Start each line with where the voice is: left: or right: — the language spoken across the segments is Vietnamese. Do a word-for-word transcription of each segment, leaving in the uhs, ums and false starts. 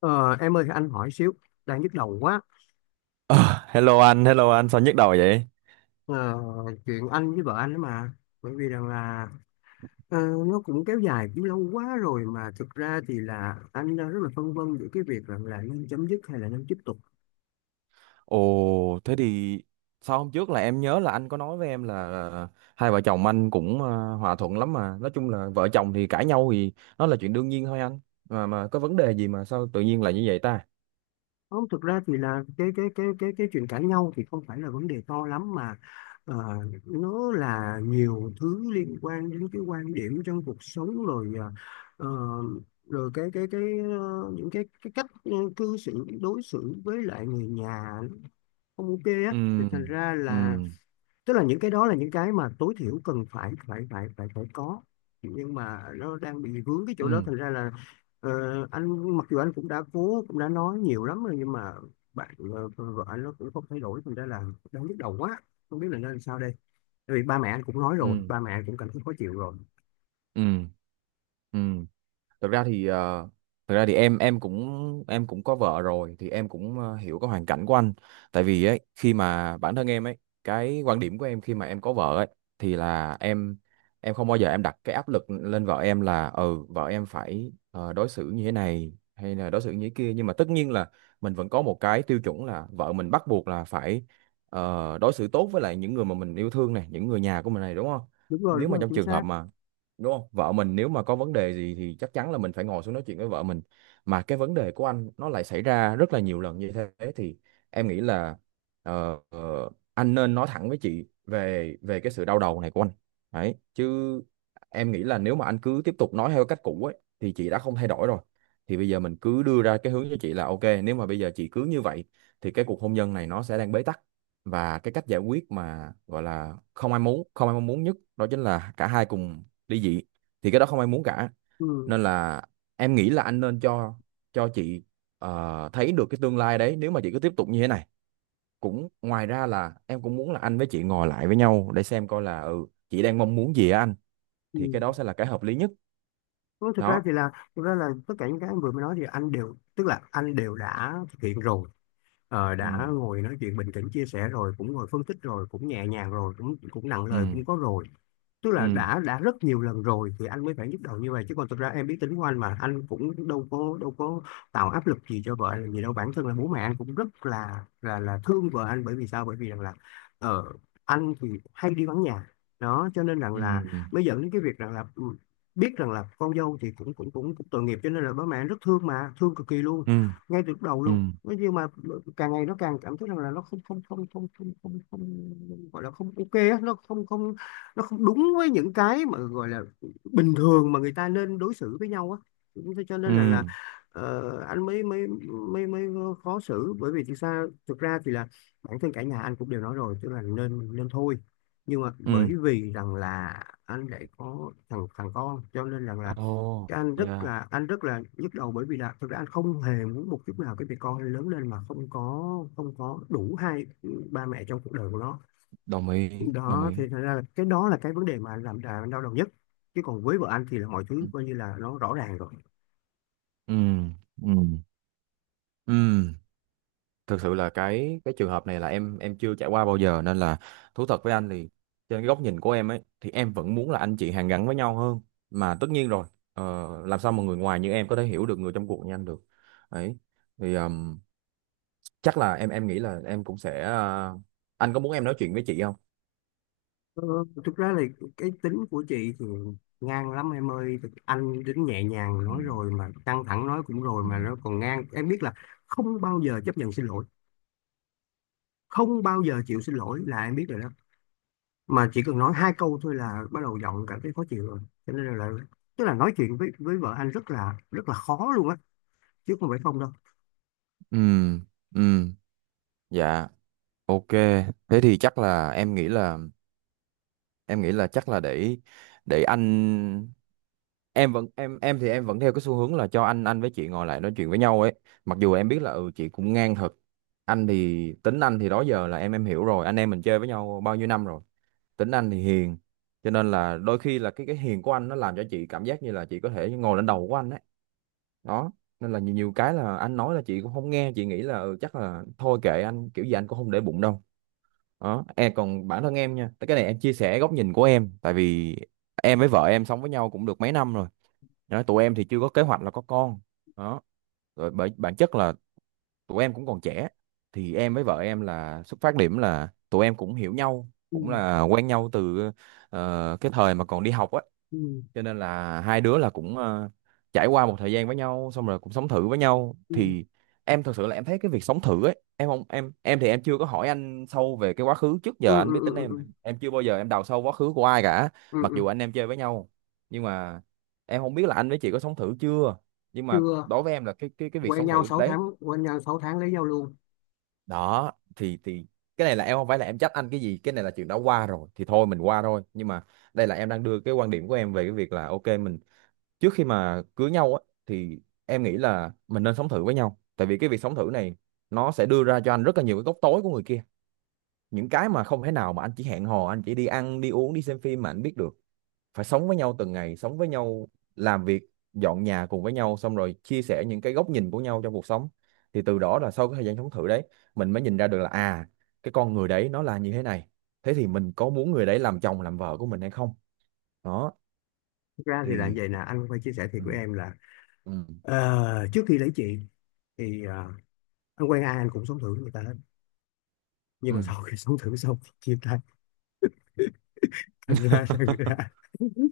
left: Ờ, em ơi, anh hỏi xíu. Đang nhức đầu quá.
right: Ờ, Hello anh, hello anh, sao nhức đầu vậy?
left: Ờ, Chuyện anh với vợ anh đó mà, bởi vì rằng là ờ, nó cũng kéo dài cũng lâu quá rồi, mà thực ra thì là anh đang rất là phân vân giữa cái việc rằng là nên chấm dứt hay là nên tiếp tục.
right: Ồ, thế thì sao hôm trước là em nhớ là anh có nói với em là ờ, hai vợ chồng anh cũng ờ, hòa thuận lắm mà. Nói chung là vợ chồng thì cãi nhau thì nó là chuyện đương nhiên thôi anh. Mà mà có vấn đề gì mà sao tự nhiên lại như vậy ta?
left: Không, thực ra thì là cái cái cái cái cái chuyện cãi nhau thì không phải là vấn đề to lắm mà, ờ, nó là nhiều thứ liên quan đến cái quan điểm trong cuộc sống rồi. ờ, ờ, Rồi cái cái cái ờ, những cái cái cách ờ, cư xử đối xử với lại người nhà không ok á thì
right: Ừ,
left: thành ra là
right: ừ,
left: tức là những cái đó là những cái mà tối thiểu cần phải phải phải phải phải có, nhưng mà nó đang bị vướng cái chỗ đó
right: ừ,
left: thành ra là ờ, anh mặc dù anh cũng đã cố, cũng đã nói nhiều lắm rồi, nhưng mà bạn ờ, vợ anh nó cũng không thay đổi thành ra là đang nhức đầu quá, không biết là nên sao đây. Tại vì ba mẹ anh cũng nói rồi,
right: ừ,
left: ba mẹ anh cũng cảm thấy khó chịu rồi.
right: ừ, ừ. thực ra thì ờ, Thực ra thì em em cũng em cũng có vợ rồi thì em cũng ờ, hiểu cái hoàn cảnh của anh. Tại vì ấy, khi mà bản thân em ấy, cái quan điểm của em khi mà em có vợ ấy thì là em em không bao giờ em đặt cái áp lực lên vợ em là ừ vợ em phải ờ, đối xử như thế này hay là đối xử như thế kia, nhưng mà tất nhiên là mình vẫn có một cái tiêu chuẩn là vợ mình bắt buộc là phải ờ, đối xử tốt với lại những người mà mình yêu thương này, những người nhà của mình này, đúng không?
left: Đúng rồi,
right: Nếu
left: đúng
right: mà
left: rồi,
right: trong
left: chính
right: trường hợp
left: xác.
right: mà, đúng không, vợ mình nếu mà có vấn đề gì thì chắc chắn là mình phải ngồi xuống nói chuyện với vợ mình. Mà cái vấn đề của anh nó lại xảy ra rất là nhiều lần như thế thì em nghĩ là ờ, ờ, anh nên nói thẳng với chị về về cái sự đau đầu này của anh đấy chứ. Em nghĩ là nếu mà anh cứ tiếp tục nói theo cách cũ ấy thì chị đã không thay đổi rồi, thì bây giờ mình cứ đưa ra cái hướng cho chị là ok, nếu mà bây giờ chị cứ như vậy thì cái cuộc hôn nhân này nó sẽ đang bế tắc, và cái cách giải quyết mà gọi là không ai muốn, không ai mong muốn nhất đó chính là cả hai cùng ly dị. Thì cái đó không ai muốn cả,
left: Ừ.
right: nên là em nghĩ là anh nên cho cho chị ờ, thấy được cái tương lai đấy nếu mà chị cứ tiếp tục như thế này. Cũng ngoài ra là em cũng muốn là anh với chị ngồi lại với nhau để xem coi là ừ chị đang mong muốn gì á anh,
left: Ừ.
right: thì cái đó sẽ là cái hợp lý nhất
left: Thôi, thực ra
right: đó.
left: thì là thực ra là tất cả những cái anh vừa mới nói thì anh đều tức là anh đều đã thực hiện rồi. Ờ,
right: Ừ.
left: đã ngồi nói chuyện bình tĩnh chia sẻ rồi, cũng ngồi phân tích rồi, cũng nhẹ nhàng rồi, cũng cũng nặng lời
right: Ừ.
left: cũng có rồi. Tức là
right: Ừ.
left: đã đã rất nhiều lần rồi thì anh mới phải nhức đầu như vậy, chứ còn thực ra em biết tính của anh mà, anh cũng đâu có đâu có tạo áp lực gì cho vợ anh làm gì đâu. Bản thân là bố mẹ anh cũng rất là là là thương vợ anh, bởi vì sao? Bởi vì rằng là ờ, anh thì hay đi vắng nhà. Đó cho nên rằng
right: Ừ.
left: là mới dẫn đến cái việc rằng là ừ, biết rằng là con dâu thì cũng cũng cũng, cũng tội nghiệp, cho nên là bố mẹ anh rất thương, mà thương cực kỳ luôn
right: Ừ.
left: ngay từ lúc đầu
right: Ừ.
left: luôn. Nói nhưng mà ừ, càng ngày nó càng cảm thấy rằng là nó không không không không không không, không gọi là không ok á, nó không không nó không đúng với những cái mà gọi là bình thường mà người ta nên đối xử với nhau á. Thế cho nên
right: Ừ.
left: là là ờ, anh mới mới mới mới khó xử, bởi vì thực ra thực ra thì là bản thân cả nhà anh cũng đều nói rồi, tức là nên nên thôi. Nhưng mà bởi
right: Ừ.
left: vì rằng là anh lại có thằng thằng con, cho nên rằng là
right: Ồ.
left: cái anh rất
right: Dạ.
left: là anh rất là nhức đầu, bởi vì là thực ra anh không hề muốn một chút nào cái việc con lớn lên mà không có không có đủ hai ba mẹ trong cuộc đời của nó.
right: Đồng ý, đồng
left: Đó
right: ý.
left: thì thành ra là cái đó là cái vấn đề mà làm đà đau đầu nhất, chứ còn với vợ anh thì là mọi thứ coi như là nó rõ ràng rồi.
right: Ừ. Ừ. Ừ. Thực sự là cái cái trường hợp này là em em chưa trải qua bao giờ nên là thú thật với anh thì trên cái góc nhìn của em ấy thì em vẫn muốn là anh chị hàn gắn với nhau hơn, mà tất nhiên rồi, ờ, làm sao mà người ngoài như em có thể hiểu được người trong cuộc như anh được ấy, thì ừm, chắc là em em nghĩ là em cũng sẽ ờ, anh có muốn em nói chuyện với chị không?
left: ờ, Thực ra là cái tính của chị thì ngang lắm em ơi. Thực- anh đến nhẹ nhàng
right: Ừ.
left: nói rồi, mà căng thẳng nói cũng rồi,
right: Ừ.
left: mà nó còn ngang. Em biết là không bao giờ chấp nhận xin lỗi, không bao giờ chịu xin lỗi, là em biết rồi đó. Mà chỉ cần nói hai câu thôi là bắt đầu giọng cảm thấy khó chịu rồi, cho nên là tức là nói chuyện với với vợ anh rất là rất là khó luôn á, chứ không phải không đâu.
right: Ừ, ừ, dạ, ok. Thế thì chắc là em nghĩ là em nghĩ là chắc là để để anh, em vẫn em em thì em vẫn theo cái xu hướng là cho anh anh với chị ngồi lại nói chuyện với nhau ấy. Mặc dù em biết là ừ chị cũng ngang thật, anh thì tính anh thì đó giờ là em em hiểu rồi, anh em mình chơi với nhau bao nhiêu năm rồi. Tính anh thì hiền, cho nên là đôi khi là cái cái hiền của anh nó làm cho chị cảm giác như là chị có thể ngồi lên đầu của anh ấy đó, nên là nhiều, nhiều cái là anh nói là chị cũng không nghe, chị nghĩ là ừ, chắc là thôi kệ anh, kiểu gì anh cũng không để bụng đâu đó. Em còn bản thân em nha, cái này em chia sẻ góc nhìn của em, tại vì em với vợ em sống với nhau cũng được mấy năm rồi đó. Tụi em thì chưa có kế hoạch là có con đó, rồi bởi bản chất là tụi em cũng còn trẻ. Thì em với vợ em là xuất phát điểm là tụi em cũng hiểu nhau,
left: Ừ,
right: cũng là quen nhau từ ờ, cái thời mà còn đi học á,
left: ừ,
right: cho nên là hai đứa là cũng ờ, trải qua một thời gian với nhau, xong rồi cũng sống thử với nhau
left: ừ,
right: thì em thật sự là em thấy cái việc sống thử ấy, em không em em thì em chưa có hỏi anh sâu về cái quá khứ, trước
left: ừ,
right: giờ anh
left: ừ,
right: biết tính
left: ừ.
right: em
left: Ừ.
right: em chưa bao giờ em đào sâu quá khứ của ai cả,
left: Ừ,
right: mặc
left: ừ.
right: dù anh em chơi với nhau. Nhưng mà em không biết là anh với chị có sống thử chưa, nhưng mà
left: Chưa.
right: đối với em là cái cái cái việc
left: Quen
right: sống
left: nhau
right: thử
left: sáu
right: đấy
left: tháng quen nhau sáu tháng lấy nhau luôn.
right: đó thì thì cái này là em không phải là em trách anh cái gì, cái này là chuyện đã qua rồi thì thôi mình qua thôi. Nhưng mà đây là em đang đưa cái quan điểm của em về cái việc là ok, mình trước khi mà cưới nhau á thì em nghĩ là mình nên sống thử với nhau, tại vì cái việc sống thử này nó sẽ đưa ra cho anh rất là nhiều cái góc tối của người kia, những cái mà không thể nào mà anh chỉ hẹn hò, anh chỉ đi ăn đi uống đi xem phim mà anh biết được. Phải sống với nhau từng ngày, sống với nhau, làm việc, dọn nhà cùng với nhau, xong rồi chia sẻ những cái góc nhìn của nhau trong cuộc sống, thì từ đó là sau cái thời gian sống thử đấy mình mới nhìn ra được là à, cái con người đấy nó là như thế này, thế thì mình có muốn người đấy làm chồng làm vợ của mình hay không đó.
left: Thực ra thì là
right: Thì
left: vậy nè, anh phải chia sẻ thiệt
right: ừ.
left: của em là
right: Ừ.
left: ờ, trước khi lấy chị thì ờ, anh quen ai anh cũng sống thử người ta hết, nhưng mà
right: Ừ.
left: sau khi sống thử xong thì chia tay. thành ra rằng là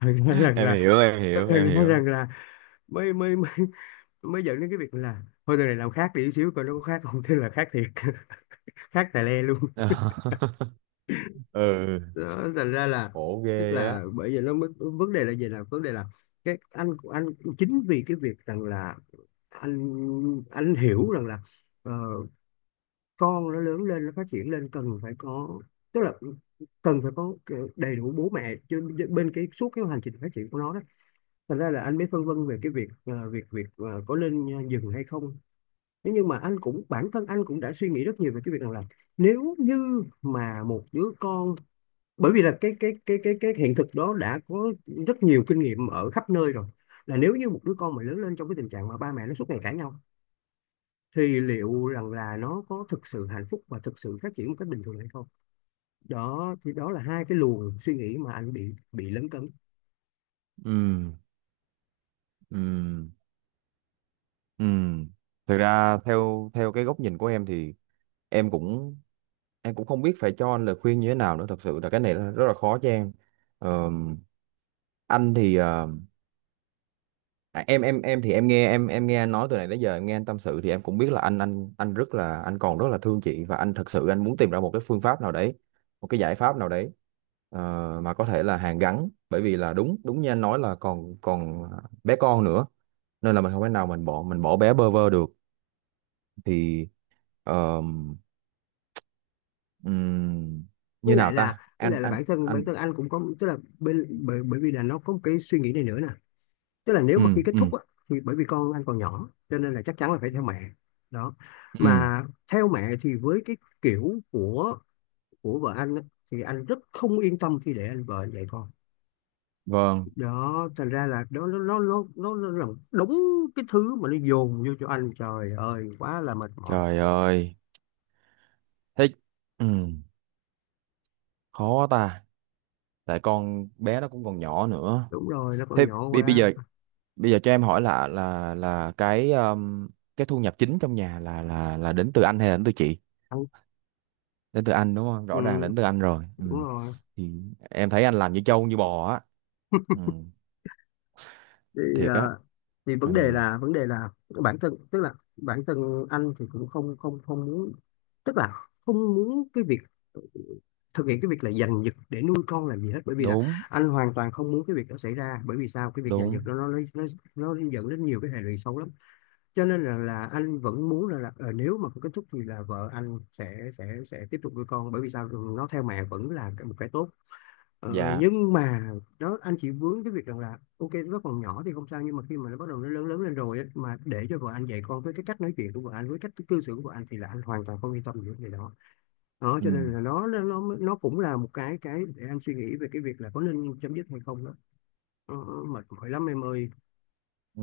left: thành ra rằng
right: Em
left: là
right: hiểu, em hiểu, em
left: thành ra
right: hiểu.
left: rằng là mới mới mới mới dẫn đến cái việc là thôi đời này làm khác đi xíu, coi nó có khác không. Thế là khác thiệt khác tài le luôn.
right: Ừ.
left: Đó, thành ra là
right: Khổ
left: tức
right: ghê á.
left: là bởi vì nó mới- vấn đề là gì, là vấn đề là cái anh anh chính vì cái việc rằng là anh anh hiểu rằng là ờ, con nó lớn lên nó phát triển lên cần phải có, tức là cần phải có cái đầy đủ bố mẹ chứ, bên cái suốt cái hành trình phát triển của nó. Đó thành ra là anh mới phân vân về cái việc ờ, việc việc ờ, có nên dừng hay không. Thế nhưng mà anh cũng bản thân anh cũng đã suy nghĩ rất nhiều về cái việc rằng là nếu như mà một đứa con, bởi vì là cái cái cái cái cái hiện thực đó đã có rất nhiều kinh nghiệm ở khắp nơi rồi, là nếu như một đứa con mà lớn lên trong cái tình trạng mà ba mẹ nó suốt ngày cãi nhau thì liệu rằng là nó có thực sự hạnh phúc và thực sự phát triển một cách bình thường hay không. Đó thì đó là hai cái luồng suy nghĩ mà anh bị bị lấn cấn.
right: Ừ. Ừ. Ừ. Thực ra theo theo cái góc nhìn của em thì em cũng em cũng không biết phải cho anh lời khuyên như thế nào nữa, thật sự là cái này là rất là khó cho em. Ờm, anh thì ờ, à, em em em thì em nghe em em nghe anh nói từ này tới giờ, em nghe anh tâm sự thì em cũng biết là anh anh anh rất là, anh còn rất là thương chị, và anh thật sự anh muốn tìm ra một cái phương pháp nào đấy, một cái giải pháp nào đấy, ờ, mà có thể là hàn gắn, bởi vì là đúng, đúng như anh nói là còn còn bé con nữa, nên là mình không thể nào mình bỏ, mình bỏ bé bơ vơ được. Thì ờ, ừm,
left: với
right: như
left: lại
right: nào
left: là
right: ta
left: với
right: anh,
left: lại là
right: anh
left: bản thân bản
right: anh
left: thân anh cũng có, tức là bên bởi, bởi vì là nó có một cái suy nghĩ này nữa nè. Tức là nếu
right: ừ.
left: mà khi kết
right: Ừ.
left: thúc á, thì bởi vì con anh còn nhỏ cho nên là chắc chắn là phải theo mẹ. Đó,
right: Ừ.
left: mà theo mẹ thì với cái kiểu của của vợ anh á, thì anh rất không yên tâm khi để anh vợ dạy con.
right: Vâng.
left: Đó thành ra là đó nó nó nó nó nó là đúng cái thứ mà nó dồn vô cho anh, trời ơi quá là mệt mỏi.
right: Trời ơi. Thích. Ừ. Khó ta, tại con bé nó cũng còn nhỏ nữa.
left: Đúng rồi, nó còn
right: Thế
left: nhỏ
right: bi bây
left: quá
right: giờ bây giờ cho em hỏi là là là cái um, cái thu nhập chính trong nhà là là là đến từ anh hay là đến từ chị?
left: anh.
right: Đến từ anh đúng không? Rõ ràng là
left: Ừ,
right: đến từ anh rồi,
left: đúng
right: ừ.
left: rồi.
right: Thì em thấy anh làm như trâu như bò á. Ừ.
left: thì
right: Thiệt á.
left: ờ, thì vấn
right: Ừ.
left: đề là vấn đề là bản thân tức là bản thân anh thì cũng không không không muốn, tức là không muốn cái việc thực hiện cái việc là giành giật để nuôi con làm gì hết, bởi vì là
right: Đúng,
left: anh hoàn toàn không muốn cái việc đó xảy ra. Bởi vì sao? Cái việc giành giật
right: đúng.
left: đó nó nó nó, nó dẫn đến nhiều cái hệ lụy xấu lắm. Cho nên là, là anh vẫn muốn là, là ờ, nếu mà có kết thúc thì là vợ anh sẽ sẽ sẽ tiếp tục nuôi con. Bởi vì sao? Nó theo mẹ vẫn là một cái tốt. Ờ,
right: Dạ.
left: nhưng mà đó, anh chỉ vướng cái việc rằng là ok nó còn nhỏ thì không sao, nhưng mà khi mà nó bắt đầu nó lớn lớn lên rồi á, mà để cho vợ anh dạy con với cái cách nói chuyện của vợ anh, với cách cư xử của vợ anh, thì là anh hoàn toàn không yên tâm về cái đó. Đó
right: Ừ.
left: cho nên là nó nó nó nó cũng là một cái cái để anh suy nghĩ về cái việc là có nên chấm dứt hay không. Đó ờ, mệt mỏi lắm em ơi.
right: Ừ.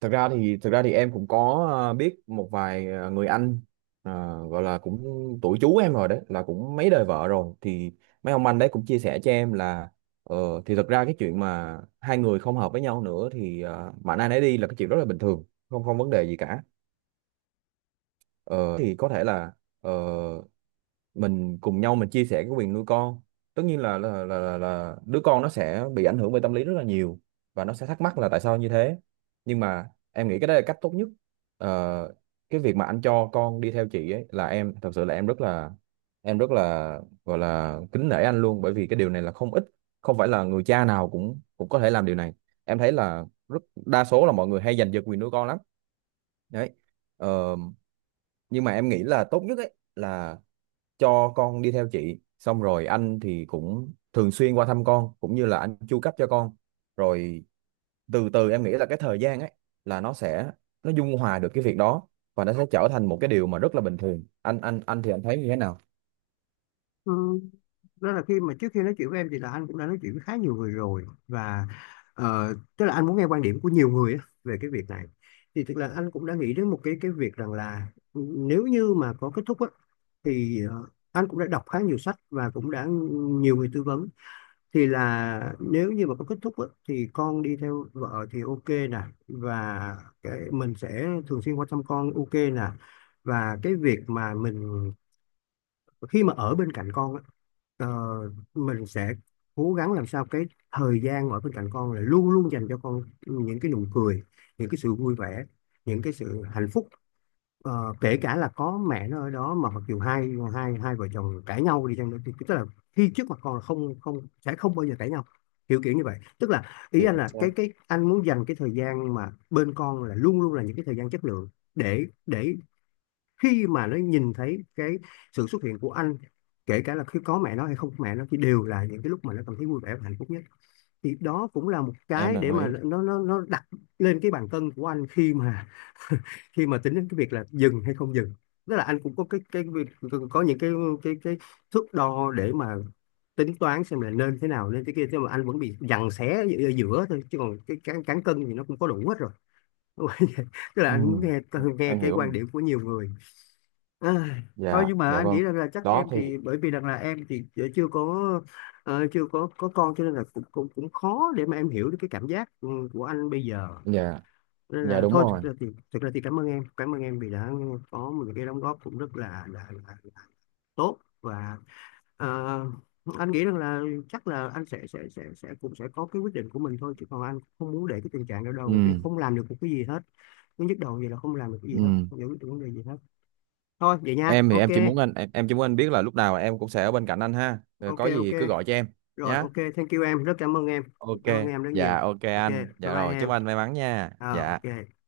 right: Thực ra thì thực ra thì em cũng có ờ, biết một vài ờ, người anh ờ, gọi là cũng tuổi chú em rồi, đấy là cũng mấy đời vợ rồi, thì mấy ông anh đấy cũng chia sẻ cho em là ờ, thì thực ra cái chuyện mà hai người không hợp với nhau nữa thì uh, mạnh ai nấy đi là cái chuyện rất là bình thường, không, không vấn đề gì cả. Ờ, thì có thể là ờ, mình cùng nhau mình chia sẻ cái quyền nuôi con, tất nhiên là là, là là là đứa con nó sẽ bị ảnh hưởng về tâm lý rất là nhiều, và nó sẽ thắc mắc là tại sao như thế, nhưng mà em nghĩ cái đó là cách tốt nhất. Ờ, cái việc mà anh cho con đi theo chị ấy là em thật sự là em rất là, em rất là gọi là kính nể anh luôn, bởi vì cái điều này là không ít, không phải là người cha nào cũng cũng có thể làm điều này. Em thấy là rất đa số là mọi người hay giành giật quyền nuôi con lắm đấy. Ờ, nhưng mà em nghĩ là tốt nhất ấy là cho con đi theo chị, xong rồi anh thì cũng thường xuyên qua thăm con, cũng như là anh chu cấp cho con. Rồi từ từ em nghĩ là cái thời gian ấy là nó sẽ, nó dung hòa được cái việc đó, và nó sẽ trở thành một cái điều mà rất là bình thường. Anh anh anh thì anh thấy như thế nào?
left: Ừ. Đó là khi mà, trước khi nói chuyện với em thì là anh cũng đã nói chuyện với khá nhiều người rồi, và ờ, tức là anh muốn nghe quan điểm của nhiều người á, về cái việc này. Thì tức là anh cũng đã nghĩ đến một cái cái việc rằng là nếu như mà có kết thúc á, thì ờ, anh cũng đã đọc khá nhiều sách và cũng đã nhiều người tư vấn. Thì là nếu như mà có kết thúc á, thì con đi theo vợ thì ok nè, và cái mình sẽ thường xuyên quan tâm con ok nè. Và cái việc mà mình khi mà ở bên cạnh con á, Ờ, mình sẽ cố gắng làm sao cái thời gian ở bên cạnh con là luôn luôn dành cho con những cái nụ cười, những cái sự vui vẻ, những cái sự hạnh phúc. Ờ, kể cả là có mẹ nó ở đó, mà mặc dù hai hai hai vợ chồng cãi nhau đi chăng nữa, thì tức là khi trước mặt con là không không sẽ không bao giờ cãi nhau. Kiểu kiểu như vậy, tức là ý
right: Chính
left: anh là
right: xác.
left: cái cái anh muốn dành cái thời gian mà bên con là luôn luôn là những cái thời gian chất lượng, để để khi mà nó nhìn thấy cái sự xuất hiện của anh, kể cả là khi có mẹ nó hay không có mẹ nó, thì đều là những cái lúc mà nó cảm thấy vui vẻ và hạnh phúc nhất. Thì đó cũng là một
right: Em
left: cái
right: đồng
left: để mà
right: ý.
left: nó nó nó đặt lên cái bàn cân của anh, khi mà khi mà tính đến cái việc là dừng hay không dừng. Tức là anh cũng có cái cái việc, có những cái cái cái thước đo để mà tính toán xem là nên thế nào nên thế kia. Thế mà anh vẫn bị giằng xé ở giữa thôi, chứ còn cái cán cán cân thì nó cũng có đủ hết rồi. Tức là
right: Ừ,
left: anh muốn nghe nghe
right: em
left: cái
right: hiểu
left: quan
right: rồi.
left: điểm của nhiều người. À, thôi
right: Dạ,
left: nhưng mà
right: dạ,
left: anh
right: vâng.
left: nghĩ rằng là chắc
right: Đó
left: em
right: thì
left: thì, bởi vì rằng là em thì chưa có ờ, chưa có có con, cho nên là cũng cũng cũng khó để mà em hiểu được cái cảm giác ừ, của anh bây giờ.
right: dạ,
left: Nên
right: dạ,
left: là
right: đúng
left: thôi, thực
right: rồi.
left: ra thì thực ra thì cảm ơn em, cảm ơn em vì đã có một cái đóng góp cũng rất là là, là, là tốt, và ờ, anh nghĩ rằng là chắc là anh sẽ sẽ sẽ sẽ cũng sẽ có cái quyết định của mình thôi, chứ còn anh không muốn để cái tình trạng đó
right: Ừ.
left: đâu vì không làm được một cái gì hết. Cứ nhức đầu vậy là không làm được cái gì
right: Ừ.
left: hết, không giải quyết được vấn đề gì hết. Thôi vậy nha.
right: Em thì
left: Ok,
right: em chỉ muốn anh, em, em chỉ muốn anh biết là lúc nào em cũng sẽ ở bên cạnh anh ha. Rồi
left: ok,
right: có
left: ok.
right: gì cứ gọi cho em
left: Rồi
right: nhá,
left: ok, thank you em. Rất cảm ơn em,
right: ok.
left: cảm ơn em rất nhiều.
right: Dạ, ok
left: Ok,
right: anh,
left: bye
right: dạ
left: bye
right: rồi, chúc
left: em.
right: anh may mắn nha,
left: À,
right: dạ.
left: ok.